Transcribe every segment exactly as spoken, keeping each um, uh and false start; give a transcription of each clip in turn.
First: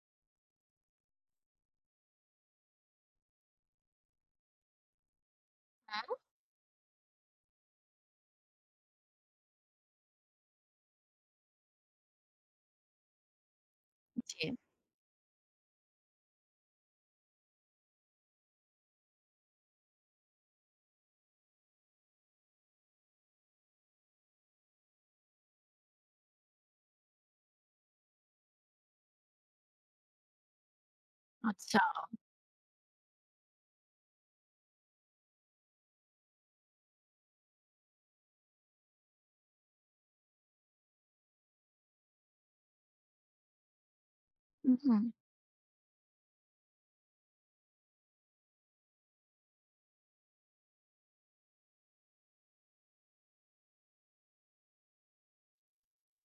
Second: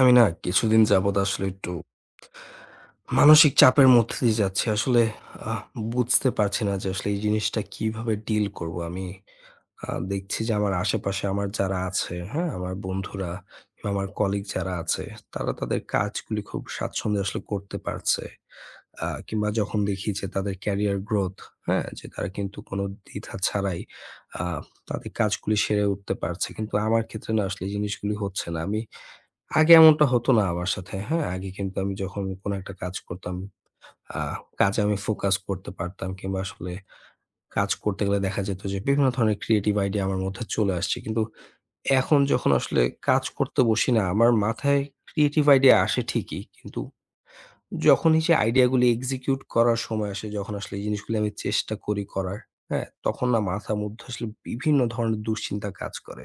আমি না কিছুদিন যাবত আসলে একটু মানসিক চাপের মধ্য দিয়ে যাচ্ছি। আসলে আ [unintelligible] বুঝতে পারছি না যে আসলে এই জিনিসটা কিভাবে deal করবো। আমি আ দেখছি যে আমার আশেপাশে আমার যারা আছে, হ্যাঁ? আমার বন্ধুরা কিংবা আমার কলিগ জি। যারা আছে তারা তাদের কাজগুলি খুব স্বাচ্ছন্দ্যে আসলে করতে পারছে আ কিংবা যখন দেখি যে তাদের career growth, হ্যাঁ? যে তারা কিন্তু কোন দ্বিধা ছাড়াই আ তাদের কাজগুলি সেরে উঠতে পারছে। কিন্তু আমার ক্ষেত্রে না আসলে এই জিনিসগুলি হচ্ছে না। আমি আগে এমনটা হতো না আমার সাথে, হ্যাঁ? আগে কিন্তু আচ্ছা। আমি যখন কোন একটা কাজ করতাম আ কাজে আমি focus করতে পারতাম কিংবা আসলে কাজ করতে গেলে দেখা যেত যে বিভিন্ন ধরনের creative idea আমার মধ্যে চলে আসছে। কিন্তু এখন যখন আসলে কাজ করতে বসি না, আমার উ মাথায় হু। creative idea আসে ঠিকই। কিন্তু যখনই সে idea গুলি execute করার সময় আসে, যখন আসলে এই জিনিসগুলি আমি চেষ্টা করি করার, হ্যাঁ? তখন না মাথার মধ্যে আসলে বিভিন্ন ধরনের দুশ্চিন্তা কাজ করে।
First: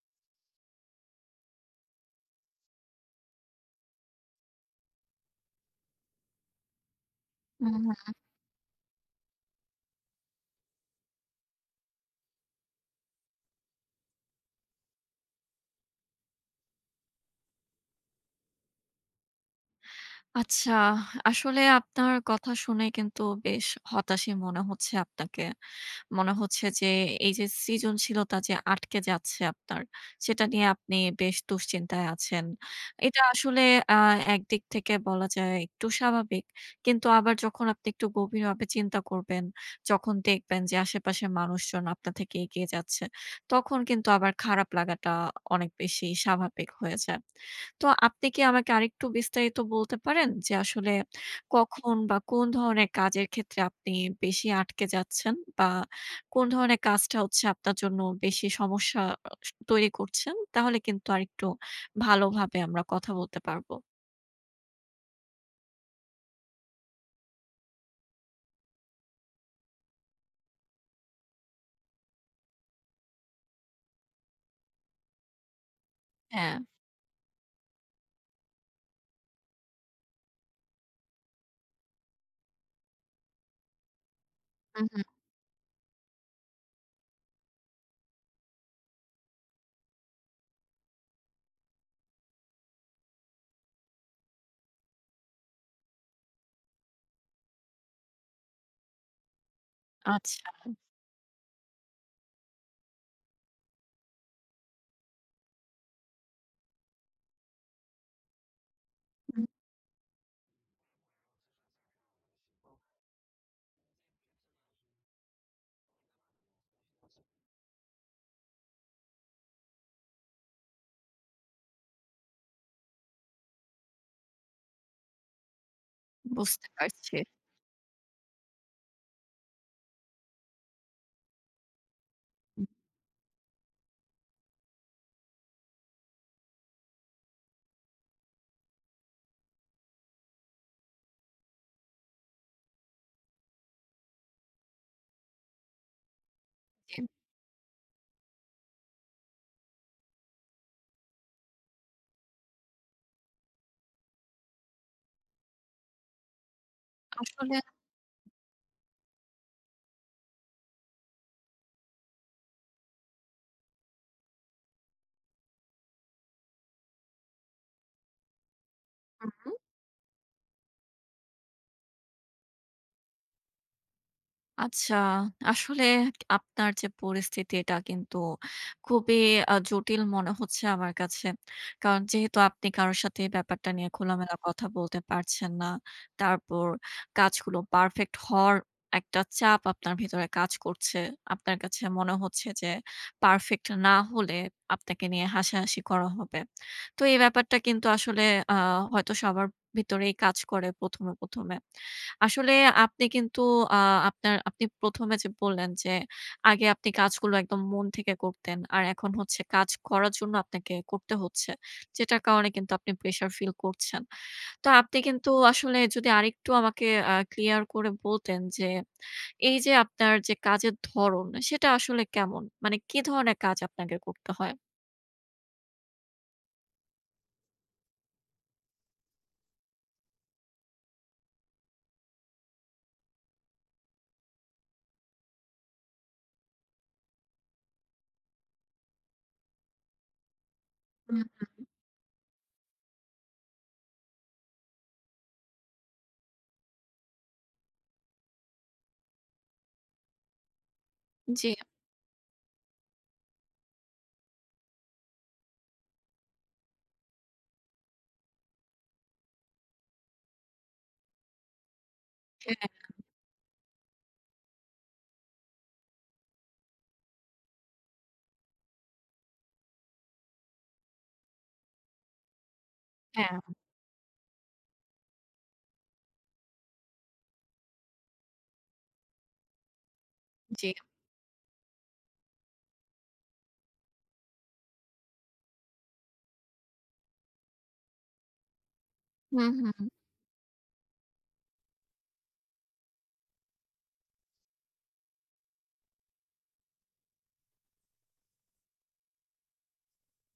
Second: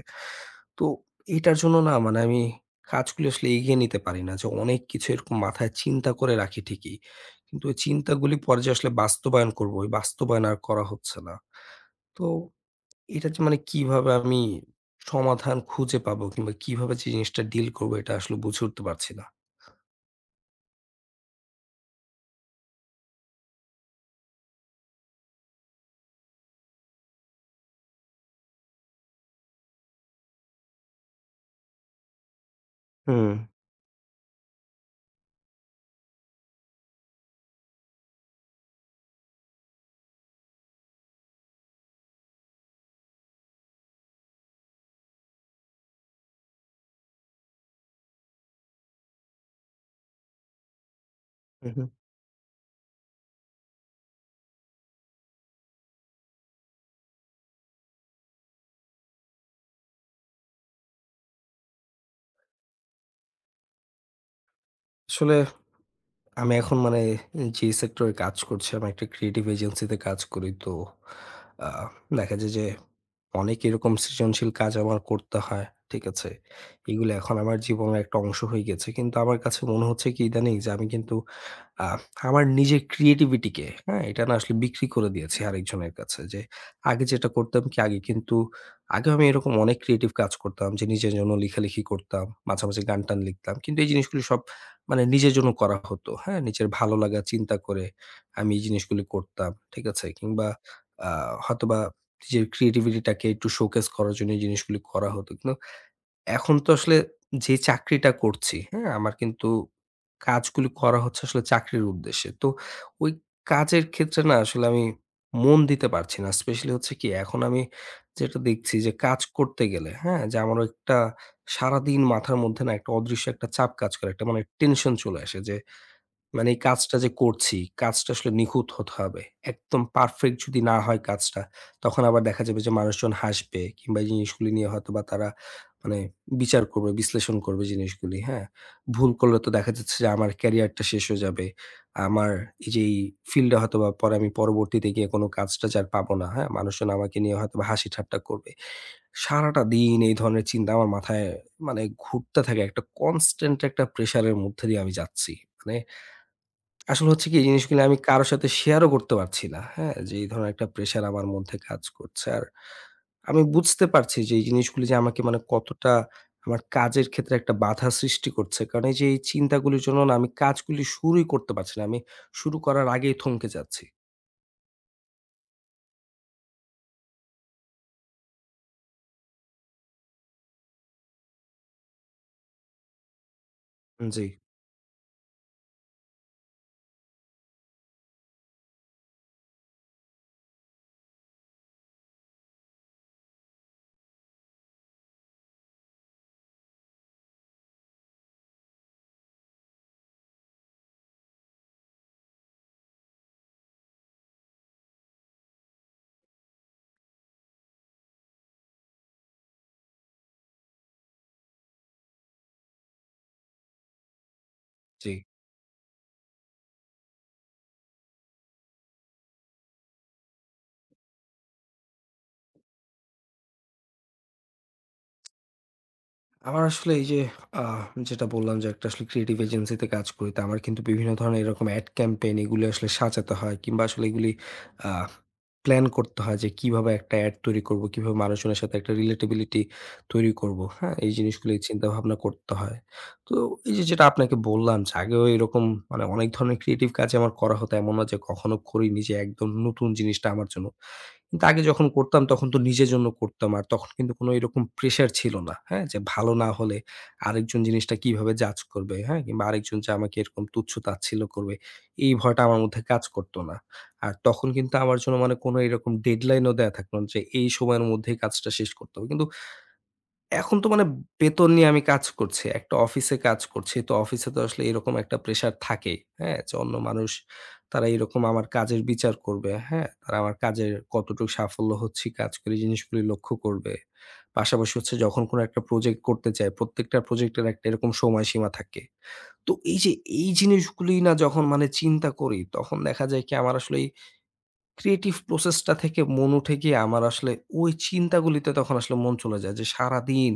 তো এটার জন্য না মানে আমি কাজগুলি আসলে এগিয়ে নিতে পারি না। যে অনেক কিছু এরকম মাথায় চিন্তা করে রাখি ঠিকই, কিন্তু হু, ওই হু। চিন্তাগুলি পরে যে আসলে বাস্তবায়ন করবো, ওই বাস্তবায়ন আর করা হচ্ছে না। তো এটা যে মানে কিভাবে আমি সমাধান খুঁজে পাবো কিংবা কিভাবে যে জিনিসটা deal করবো এটা আসলে বুঝে উঠতে পারছি না। আচ্ছা। আসলে আপনার কথা শুনে কিন্তু বেশ হতাশই মনে হচ্ছে আপনাকে। মনে হচ্ছে যে, এইযে সৃজনশীলতা যে আটকে যাচ্ছে আপনার, সেটা নিয়ে আপনি বেশ দুশ্চিন্তায় আছেন। এটা হুম। আসলে অ্যা একদিক থেকে বলা যায় একটু স্বাভাবিক। কিন্তু আবার যখন আপনি একটু গভীরভাবে চিন্তা করবেন, যখন দেখবেন যে আশেপাশের মানুষজন আপনার থেকে এগিয়ে যাচ্ছে, তখন কিন্তু আবার খারাপ লাগাটা অনেক বেশি স্বাভাবিক হয়ে যায়। তো আপনি কি আমাকে আরেকটু বিস্তারিত বলতে পারেন যে আসলে উ হু। কখন বা কোন ধরনের কাজের ক্ষেত্রে আপনি বেশি আটকে যাচ্ছেন বা কোন ধরনের কাজটা হচ্ছে আপনার জন্য বেশি সমস্যা আস তৈরি করছেন? তাহলে কিন্তু আরেকটু ভালোভাবে আমরা কথা বলতে পারবো। আসলে, আমি এখন মানে যে sector এ কাজ করছি, আমি একটি creative agency তে কাজ করি। তো আ দেখা যায় যে অনেক এরকম সৃজনশীল কাজ আমার করতে হয়, ঠিক আছে? হ্যাঁ। এগুলি এখন আমার জীবনের একটা অংশ হয়ে গেছে। কিন্তু আমার কাছে মনে হচ্ছে কি ইদানীং যে আমি কিন্তু, আ আমার নিজের creativity কে, হ্যাঁ, এটা না আসলে উ বিক্রি করে হু। দিয়েছি আরেকজনের কাছে। যে আগে যেটা করতাম কি, আগে কিন্তু আগে আমি এরকম অনেক creative কাজ করতাম যে নিজের জন্য লিখালিখি করতাম, মাঝেমাঝে গান টান লিখতাম। কিন্তু এই জিনিসগুলি সব মানে নিজের জন্য করা হতো, হ্যাঁ? নিজের ভালো লাগা চিন্তা করে আমি এই জিনিসগুলি করতাম, ঠিক আছে? আচ্ছা। কিংবা আ হয়তোবা নিজের creativity টাকে একটু showcase করার জন্য এই জিনিসগুলি করা হতো। কিন্তু এখন তো আসলে যে চাকরিটা করছি, হ্যাঁ, আমার কিন্তু কাজগুলি করা হচ্ছে আসলে চাকরির উদ্দেশ্যে। তো ওই কাজের ক্ষেত্রে না আসলে আমি মন দিতে পারছি না। specially হচ্ছে কি এখন আমি যেটা দেখছি যে কাজ করতে গেলে, হ্যাঁ, যে আমার একটা সারাদিন মাথার মধ্যে না একটা অদৃশ্য একটা চাপ কাজ করে। একটা মানে tension চলে আসে যে, মানে এই বুঝতে কাজটা যে পারছি। করছি, কাজটা আসলে নিখুঁত হতে হবে। একদম perfect যদি না হয় কাজটা তখন আবার দেখা যাবে উ যে মানুষজন হাসবে কিংবা এই জিনিসগুলি নিয়ে হয়তোবা তারা মানে বিচার করবে, বিশ্লেষণ করবে জিনিসগুলি, হ্যাঁ? ভুল করলে তো দেখা যাচ্ছে যে, আমার career টা শেষ হয়ে যাবে। আমার এই যে এই field টা হয়তোবা পরে আমি পরবর্তীতে গিয়ে কোন কাজটা যে আর পাব না, হ্যাঁ? মানুষজন [unintelligible] আমাকে নিয়ে হয়তোবা হাসিঠাট্টা করবে। সারাটা দিন এই ধরনের চিন্তা আমার মাথায় মানে ঘুরতে থাকে। একটা constant একটা pressure এর মধ্যে দিয়ে আমি যাচ্ছি। মানে আসলে হচ্ছে কি এই আসলে। জিনিসগুলি আমি কারো সাথে share ও করতে পারছি না, হ্যাঁ? যে এই ধরনের একটা pressure আমার মধ্যে কাজ করছে। আর আমি বুঝতে পারছি যে এই জিনিসগুলি যে আমাকে মানে কতটা আমার কাজের ক্ষেত্রে একটা বাধা সৃষ্টি করছে। কারণ এই যে এই উ হু। চিন্তাগুলির জন্য না আমি কাজগুলি শুরুই করতে পারছি না। আমি শুরু করার আগেই থমকে যাচ্ছি। আচ্ছা, আসলে আপনার যে পরিস্থিতি এটা কিন্তু খুবই আ জটিল মনে হচ্ছে আমার কাছে। কারণ যেহেতু আপনি কারো সাথে এই ব্যাপারটা নিয়ে জ্বী। খোলামেলা কথা বলতে পারছেন না, তারপর কাজগুলো পারফেক্ট হওয়ার একটা চাপ আপনার ভেতরে কাজ করছে। আপনার কাছে মনে হচ্ছে যে, পারফেক্ট না হলে আপনাকে নিয়ে হাসাহাসি করা হবে। তো এই ব্যাপারটা কিন্তু আসলে অ্যা হয়তো সবার ভেতরেই কাজ করে প্রথম এ, প্রথম এ। আসলে আপনি কিন্তু অ্যা আপনার আপনি প্রথম এ যে বললেন যে, আগে আপনি কাজগুলো একদম মন থেকে করতেন আর এখন হচ্ছে কাজ করার জন্য আপনাকে করতে হচ্ছে, যেটার কারণে কিন্তু আপনি pressue feel করছেন। তো আপনি জ্বী। কিন্তু আসলে যদি আরেকটু আমাকে আ clear করে বলতেন যে এইযে, আপনার যে কাজের ধরণ সেটা আসলে কেমন? মানে কি ধরনের কাজ আপনাকে করতে হয়? আমার আসলে আ এইযে যেটা বললাম যে একটা আসলে creative agency তে কাজ করি। তো আমার কিন্তু বিভিন্ন ধরনের এরকম ad campaign এগুলি আসলে সাজাতে হয় কিংবা আসলে এগুলি আ প্ল্যান করতে হয় যে, কিভাবে একটা ad তৈরি করবো, কিভাবে মানুষজনের সাথে একটা relatability তৈরি করবো, হ্যাঁ? এই হু, জিনিসগুলিই হু। চিন্তাভাবনা করতে হয়। তো এইযে যেটা আপনাকে বললাম যে, আগেও এরকম মানে অনেক ধরনের creative কাজই আমার করা হতো। এমন না যে কখনো করি নি যে একদম নতুন জিনিসটা আমার জন্য। কিন্তু জ্বি। আগে যখন করতাম তখন তো নিজের জন্য করতাম। আর তখন কিন্তু কোন এরকম pressure ছিল না, হ্যাঁ? যে ভালো না হলে আরেকজন জিনিসটা কিভাবে judge করবে, হ্যাঁ? কিংবা আরেকজন যে আমাকে এরকম তুচ্ছ-তাচ্ছিল্য করবে, এই ভয়টা আমার হ্যাঁ। মধ্যে কাজ করতো না। আর তখন কিন্তু আমার জন্য মানে কোন এরকম deadline ও দেয়া থাকতো না যে এই সময়ের মধ্যে কাজটা শেষ করতে হবে। কিন্তু এখন তো মানে বেতন নিয়ে আমি কাজ করছি, একটা অফিসে কাজ হ্যাঁ। করছি। তো অফিসে তো আসলে এরকম একটা pressure থাকেই, হ্যাঁ? যে অন্য মানুষ তারা এরকম আমার কাজের বিচার করবে, হ্যাঁ? তারা আমার কাজের জ্বি। কতটুকু সাফল্য হচ্ছি কাজ করে, জিনিসগুলি লক্ষ্য করবে। পাশাপাশি হচ্ছে যখন কোন একটা project করতে যাই, প্রত্যেকটা project এর একটা এরকম সময়সীমা থাকে। হু, তো হু। এইযে, এই জিনিসগুলি না যখন মানে চিন্তা করি তখন দেখা যায় কি? আমার আসলে এই creative process টা থেকে মন উঠে গিয়ে আমার আসলে ওই চিন্তাগুলিতে তখন আসলে মন চলে যায়। যে সারাদিন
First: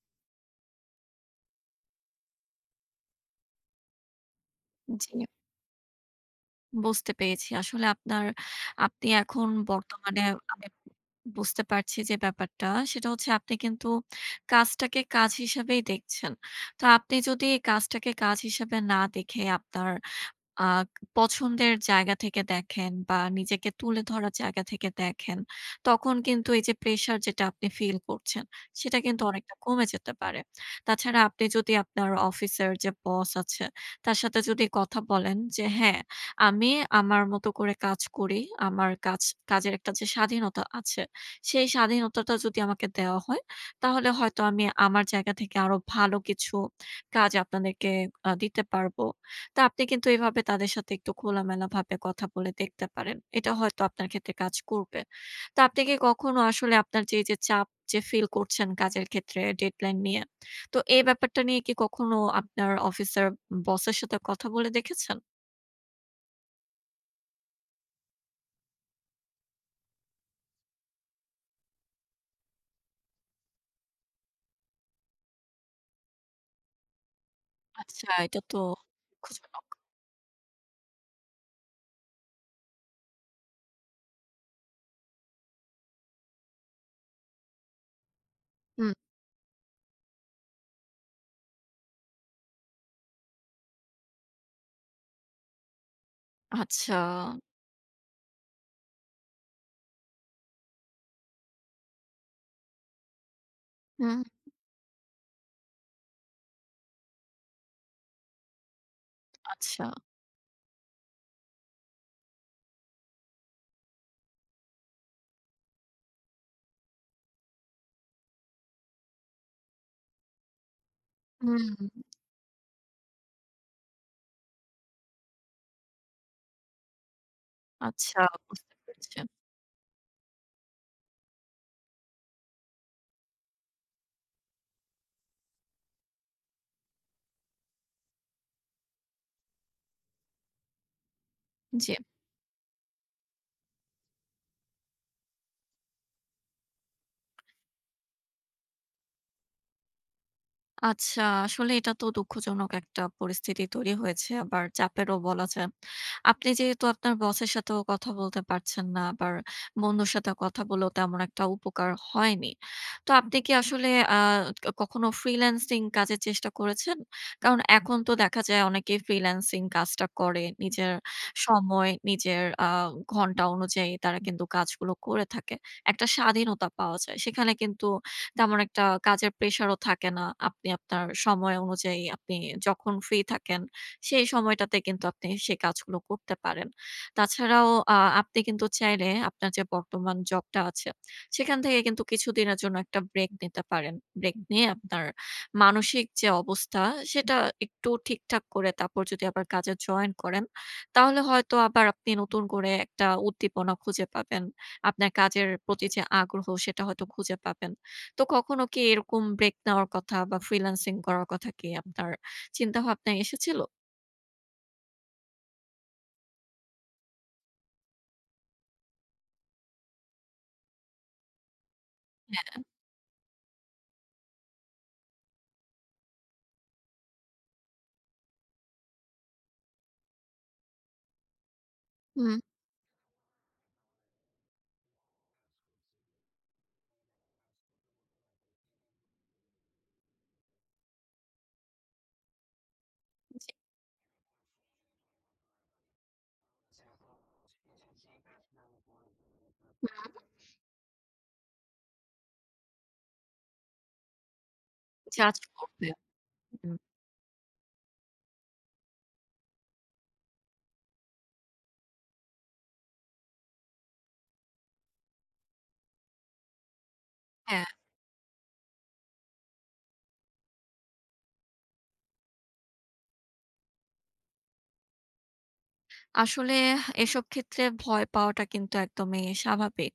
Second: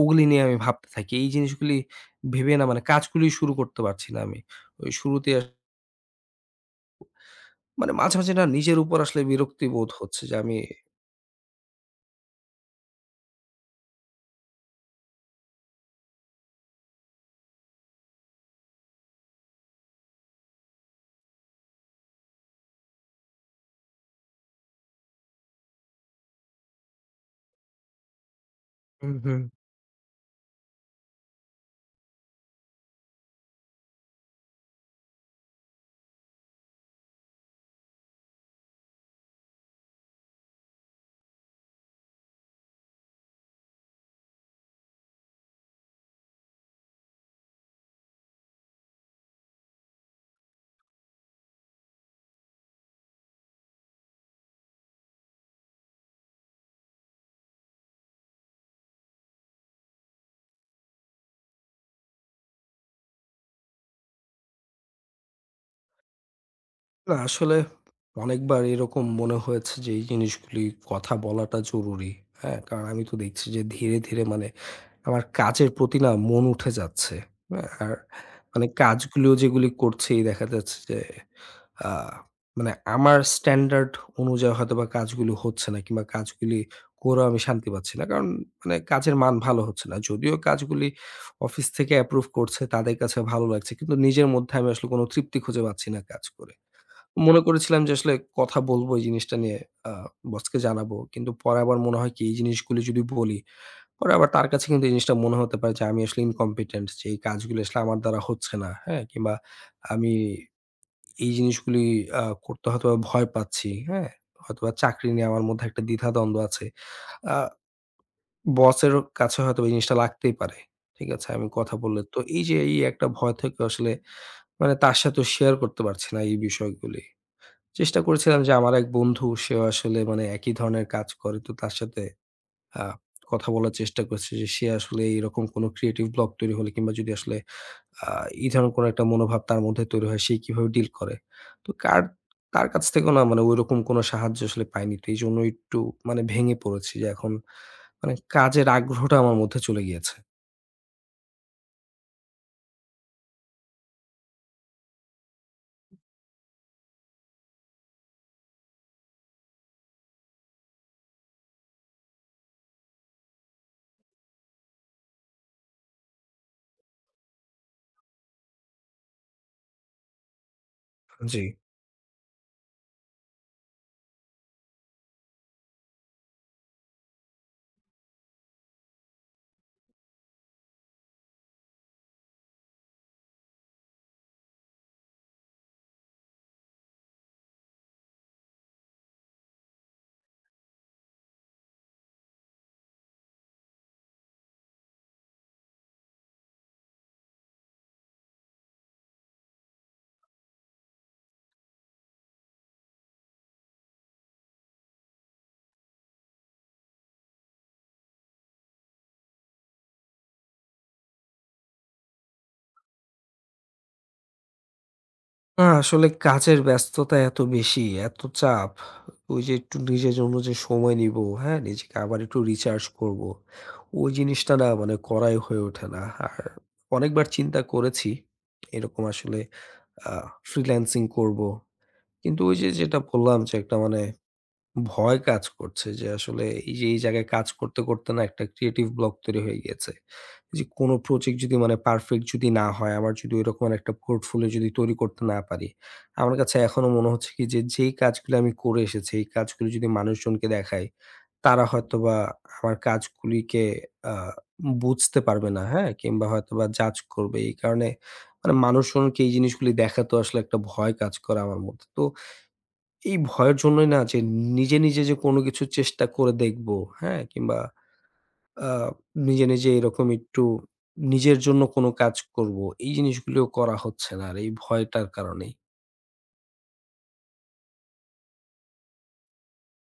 ওগুলি নিয়ে আমি ভাবতে থাকি। এই জিনিসগুলি ভেবে না মানে কাজগুলি শুরু করতে পারছি না আমি। ওই জি। শুরুতে আস বুঝতে পেরেছি আসলে মানে মাঝে, আপনার, মাঝে না নিজের উপর আপনি আসলে এখন বিরক্তি বোধ বর্তমানে হচ্ছে যে আমি আমি বুঝতে পারছি যে ব্যাপারটা সেটা হচ্ছে আপনি কিন্তু কাজটাকে কাজ হিসেবেই দেখছেন। তা আপনি যদি এই কাজটাকে কাজ হিসেবে না দেখে আপনার আ পছন্দের জায়গা থেকে দেখেন বা নিজেকে তুলে ধরার জায়গা থেকে দেখেন, তখন কিন্তু এই যে pressure যেটা আপনি feel করছেন সেটা উ কিন্তু হু। অনেকটা কমে যেতে পারে। তাছাড়া আপনি যদি আপনার অফিসের যে boss আছে তার সাথে যদি কথা বলেন যে হ্যাঁ, আমি আমার মতো করে কাজ করি, আমার কাজ, কাজের একটা যে স্বাধীনতা আছে সেই স্বাধীনতাটা যদি আমাকে দেওয়া হয় তাহলে হয়তো আমি আমার জায়গা থেকে আরও ভালো কিছু কাজ আপনাদেরকে আ দিতে পারবো। তা আপনি কিন্তু এভাবে তাদের সাথে একটু খোলামেলাভাবে কথা বলে দেখতে পারেন। এটা হয়তো আপনার ক্ষেত্রে কাজ করবে। তা আপনি কি কখনো আসলে আপনার যে এই যে চাপ যে feel করছেন কাজের ক্ষেত্রে deadline নিয়ে, তো এই ব্যাপারটা নিয়ে কি কখনো আপনার অফিসের boss এর সাথে কথা বলে দেখেছেন? না, আসলে অনেকবার এরকম মনে হয়েছে যে এই জিনিসগুলি কথা বলাটা জরুরি। হ্যাঁ, কারণ আমি তো দেখছি যে ধীরে, ধীরে মানে আমার কাজের প্রতি না মন উঠে যাচ্ছে। অ্যা আর আচ্ছা, এটা তো মানে কাজগুলো খুজনক। যেগুলি করছি দেখা যাচ্ছে যে, আ মানে আমার স্ট্যান্ডার্ড অনুযায়ী হয়তোবা কাজগুলো হচ্ছে না কিংবা কাজগুলি করেও আমি শান্তি পাচ্ছি না। কারণ মানে হুম। কাজের মান ভালো হচ্ছে না। যদিও কাজগুলি অফিস থেকে approve করছে, তাদের কাছে ভালো লাগছে কিন্তু নিজের মধ্যে আমি আসলে কোন তৃপ্তি খুঁজে পাচ্ছি না কাজ করে। আচ্ছা। মনে করেছিলাম যে আসলে কথা বলব এই জিনিসটা নিয়ে, আ বসকে জানাবো। কিন্তু পরে আবার মনে হয় কি এই জিনিসগুলি যদি বলি পরে হুম। আবার তার কাছে কিন্তু এই জিনিসটা মনে হতে পারে যে আমি আসলে incompetent যে এই কাজগুলি আসলে আমার দ্বারা হচ্ছে না। হ্যাঁ, কিংবা আচ্ছা। আমি এই জিনিসগুলি আ করতে হয়তোবা ভয় পাচ্ছি। হ্যাঁ, হয়তোবা চাকরি নিয়ে আমার মধ্যে একটা দ্বিধাদ্বন্দ্ব আছে। আ বসেরও কাছে হয়তো এই জিনিসটা লাগতেই পারে। ঠিক আছে আমি হু। কথা বললে। তো এই যে এই একটা ভয় থেকেও আসলে মানে তার সাথেও share করতে পারছি না এই বিষয়গুলি। চেষ্টা আচ্ছা, করেছিলাম যে, আমার বুঝতে এক পারছে। বন্ধু সেও আসলে মানে একই ধরনের কাজ করে তো তার সাথে আ কথা বলার চেষ্টা করেছি যে সে আসলে এরকম কোন creative block তৈরি হলে কিংবা যদি আসলে আ এই ধরনের কোন একটা মনোভাব তার মধ্যে তৈরি হয় সে কিভাবে deal করে। তো জি। কার তার কাছ থেকেও না মানে ওইরকম কোন সাহায্য আসলে পাইনি। তো এইজন্যই একটু মানে ভেঙে পড়েছি যে, এখন মানে কাজের আগ্রহটা আমার মধ্যে চলে গিয়েছে। আচ্ছা, আসলে এটা তো দুঃখজনক একটা পরিস্থিতি তৈরি হয়েছে, আবার চাপেরও বলা যায়। আপনি যেহেতু আপনার boss এর সাথেও কথা বলতে পারছেন না, আবার বন্ধুর সাথে কথা বলেও তেমন একটা উপকার হয়নি। তো আপনি কি আসলে, আ কখনো freelancing কাজের চেষ্টা করেছেন? কারণ এখন তো দেখা যায় অনেকেই freelancing কাজটা করে। নিজের জি। সময়, নিজের, আ ঘণ্টা অনুযায়ী তারা কিন্তু কাজগুলো করে থাকে। একটা স্বাধীনতা পাওয়া যায়। সেখানে কিন্তু তেমন একটা কাজের pressure ও থাকে না। আপনি আপনার সময় অনুযায়ী আপনি যখন free থাকেন। সেই সময়টাতে কিন্তু আপনি সে কাজগুলো করতে পারেন। তাছাড়াও, আ আপনি কিন্তু চাইলে আপনার যে বর্তমান job টা আছে সেখান থেকে কিন্তু কিছুদিনের জন্য একটা break নিতে পারেন। Break নিয়ে আপনার মানসিক যে অবস্থা সেটা একটু ঠিকঠাক করে তারপর যদি আবার কাজে join করেন। তাহলে হয়তো আবার আপনি নতুন করে একটা উদ্দীপনা খুঁজে পাবেন। আপনার কাজের প্রতি যে আগ্রহ সেটা হয়তো খুঁজে পাবেন। তো কখনো কি এরকম break নেওয়ার কথা বা freelancing করার কথা কি আপনার চিন্তাভাবনায় এসেছিল? আ আসলে কাজের ব্যস্ততা এত বেশি, এত চাপ, ওই যে একটু নিজের জন্য যে সময় নিব, হ্যাঁ নিজেকে আবার একটু হ্যাঁ। recharge করব, ওই জিনিসটা না মানে করাই হয়ে ওঠে না। আর অনেকবার চিন্তা করেছি এরকম আসলে আ freelancing করব। হুম। কিন্তু ওই যে যেটা বললাম যে, একটা মানে ভয় কাজ করছে যে আসলে এই যে এই জায়গায় কাজ করতে, করতে না একটা creative block তৈরি হয়ে গিয়েছে। যে কোন project যদি মানে perfect যদি না হয়, আমার যদি জি। ওইরকম এর একটা portfolio যদি তৈরি করতে না পারি, আমার কাছে এখনও মনে হচ্ছে কি যে যেই কাজগুলি আমি করে এসেছি এই কাজগুলি যদি হুম। মানুষজনকে দেখাই, তারা হয়তোবা আমার কাজগুলিকে আ বুঝতে জাজ পারবে না, করতে। হ্যাঁ, কিংবা হয়তোবা হুম। judge করবে। এই কারণে মানে মানুষজনকে এই জিনিসগুলি দেখাতে আসলে একটা ভয় কাজ করে আমার মধ্যে। তো এই ভয়ের জন্যই না যে নিজে, নিজে যে কোন কিছু চেষ্টা করে দেখব, হ্যাঁ, কিংবা হ্যাঁ। আ নিজে, নিজে এরকম একটু নিজের জন্য কোন কাজ করব এই জিনিসগুলিও করা হচ্ছে না আর এই ভয়টার কারণেই। আসলে এসব ক্ষেত্রে ভয় পাওয়াটা কিন্তু একদমই স্বাভাবিক।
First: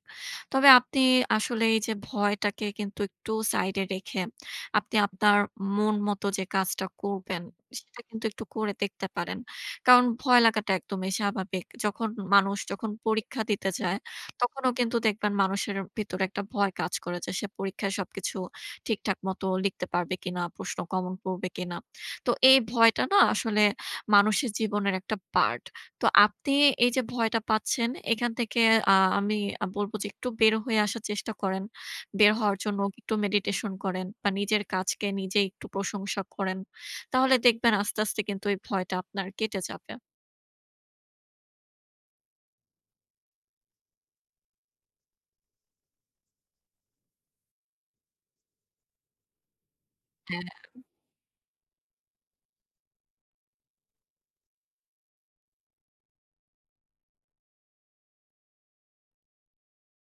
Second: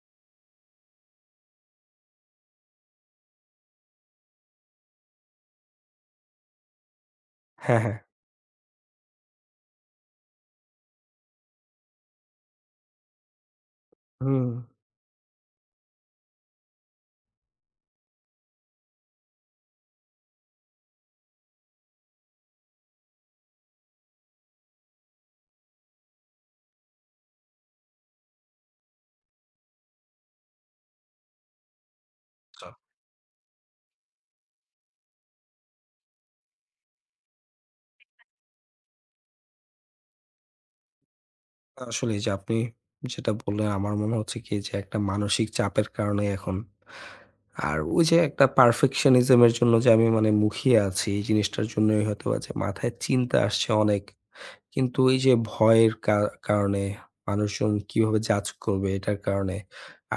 তবে আপনি আসলে এই যে ভয়টাকে কিন্তু একটু side এ রেখে আপনি আপনার মন মতো যে কাজটা করবেন হ্যাঁ, হ্যাঁ। সেটা কিন্তু একটু করে দেখতে পারেন। কারণ ভয় লাগাটা একদমই স্বাভাবিক। যখন মানুষ যখন পরীক্ষা দিতে যায় হুম। তখনও কিন্তু দেখবেন মানুষের ভেতরে একটা ভয় কাজ করে যে সে পরীক্ষায় সবকিছু ঠিকঠাক মতো লিখতে পারবে কিনা, প্রশ্ন common পড়বে কিনা। তো এই ভয়টা না আসলে মানুষের জীবনের একটা part. তো আপনি এই যে ভয়টা পাচ্ছেন এখান থেকে, আ আমি আ বলব যে একটু বের হয়ে আসার চেষ্টা করেন। বের হওয়ার চ জন্য একটু meditation করেন বা নিজের কাজকে নিজেই একটু প্রশংসা করেন। তাহলে দেখবেন আস্তে, আস্তে কিন্তু এই ভয়টা আপনার কেটে যাবে। আসলে এই যে আপনি যেটা বললেন, আমার মনে হচ্ছে কি যে একটা মানসিক চাপের কারণেই এখন, আর ওই যে একটা perfectionism এর জন্য যে আমি মানে মুখিয়ে হ্যাঁ। আছি এই জিনিসটার জন্যই হয়তোবা যে মাথায় চিন্তা আসছে অনেক। কিন্তু ওই যে ভয়ের কা কারণে মানুষজন কিভাবে judge করবে এটার কারণে,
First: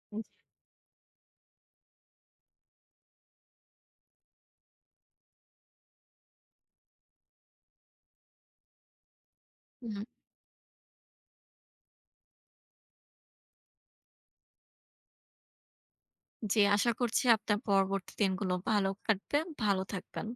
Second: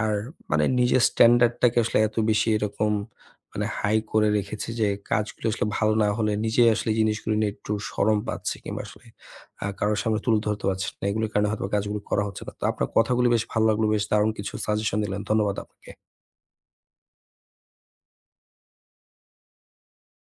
আর হুম। মানে নিজের standard টাকে আসলে এত বেশি এরকম মানে high করে রেখেছি যে কাজগুলো আসলে ভালো না হলে নিজেই আসলে জিনিসগুলি নিয়ে একটু শরম পাচ্ছি কিংবা আসলে আ কারো হু। সামনে তুলে ধরতে পারছি না। এগুলির কারণে হয়তোবা কাজগুলো করা হচ্ছে না। তো আপনার কথাগুলি বেশ ভালো লাগলো। বেশ দারুণ কিছু suggestion দিলেন। ধন্যবাদ আপুকে। জি, আশা করছি আপনার পরবর্তী দিনগুলো ভালো কাটবে, ভালো থাকবেন।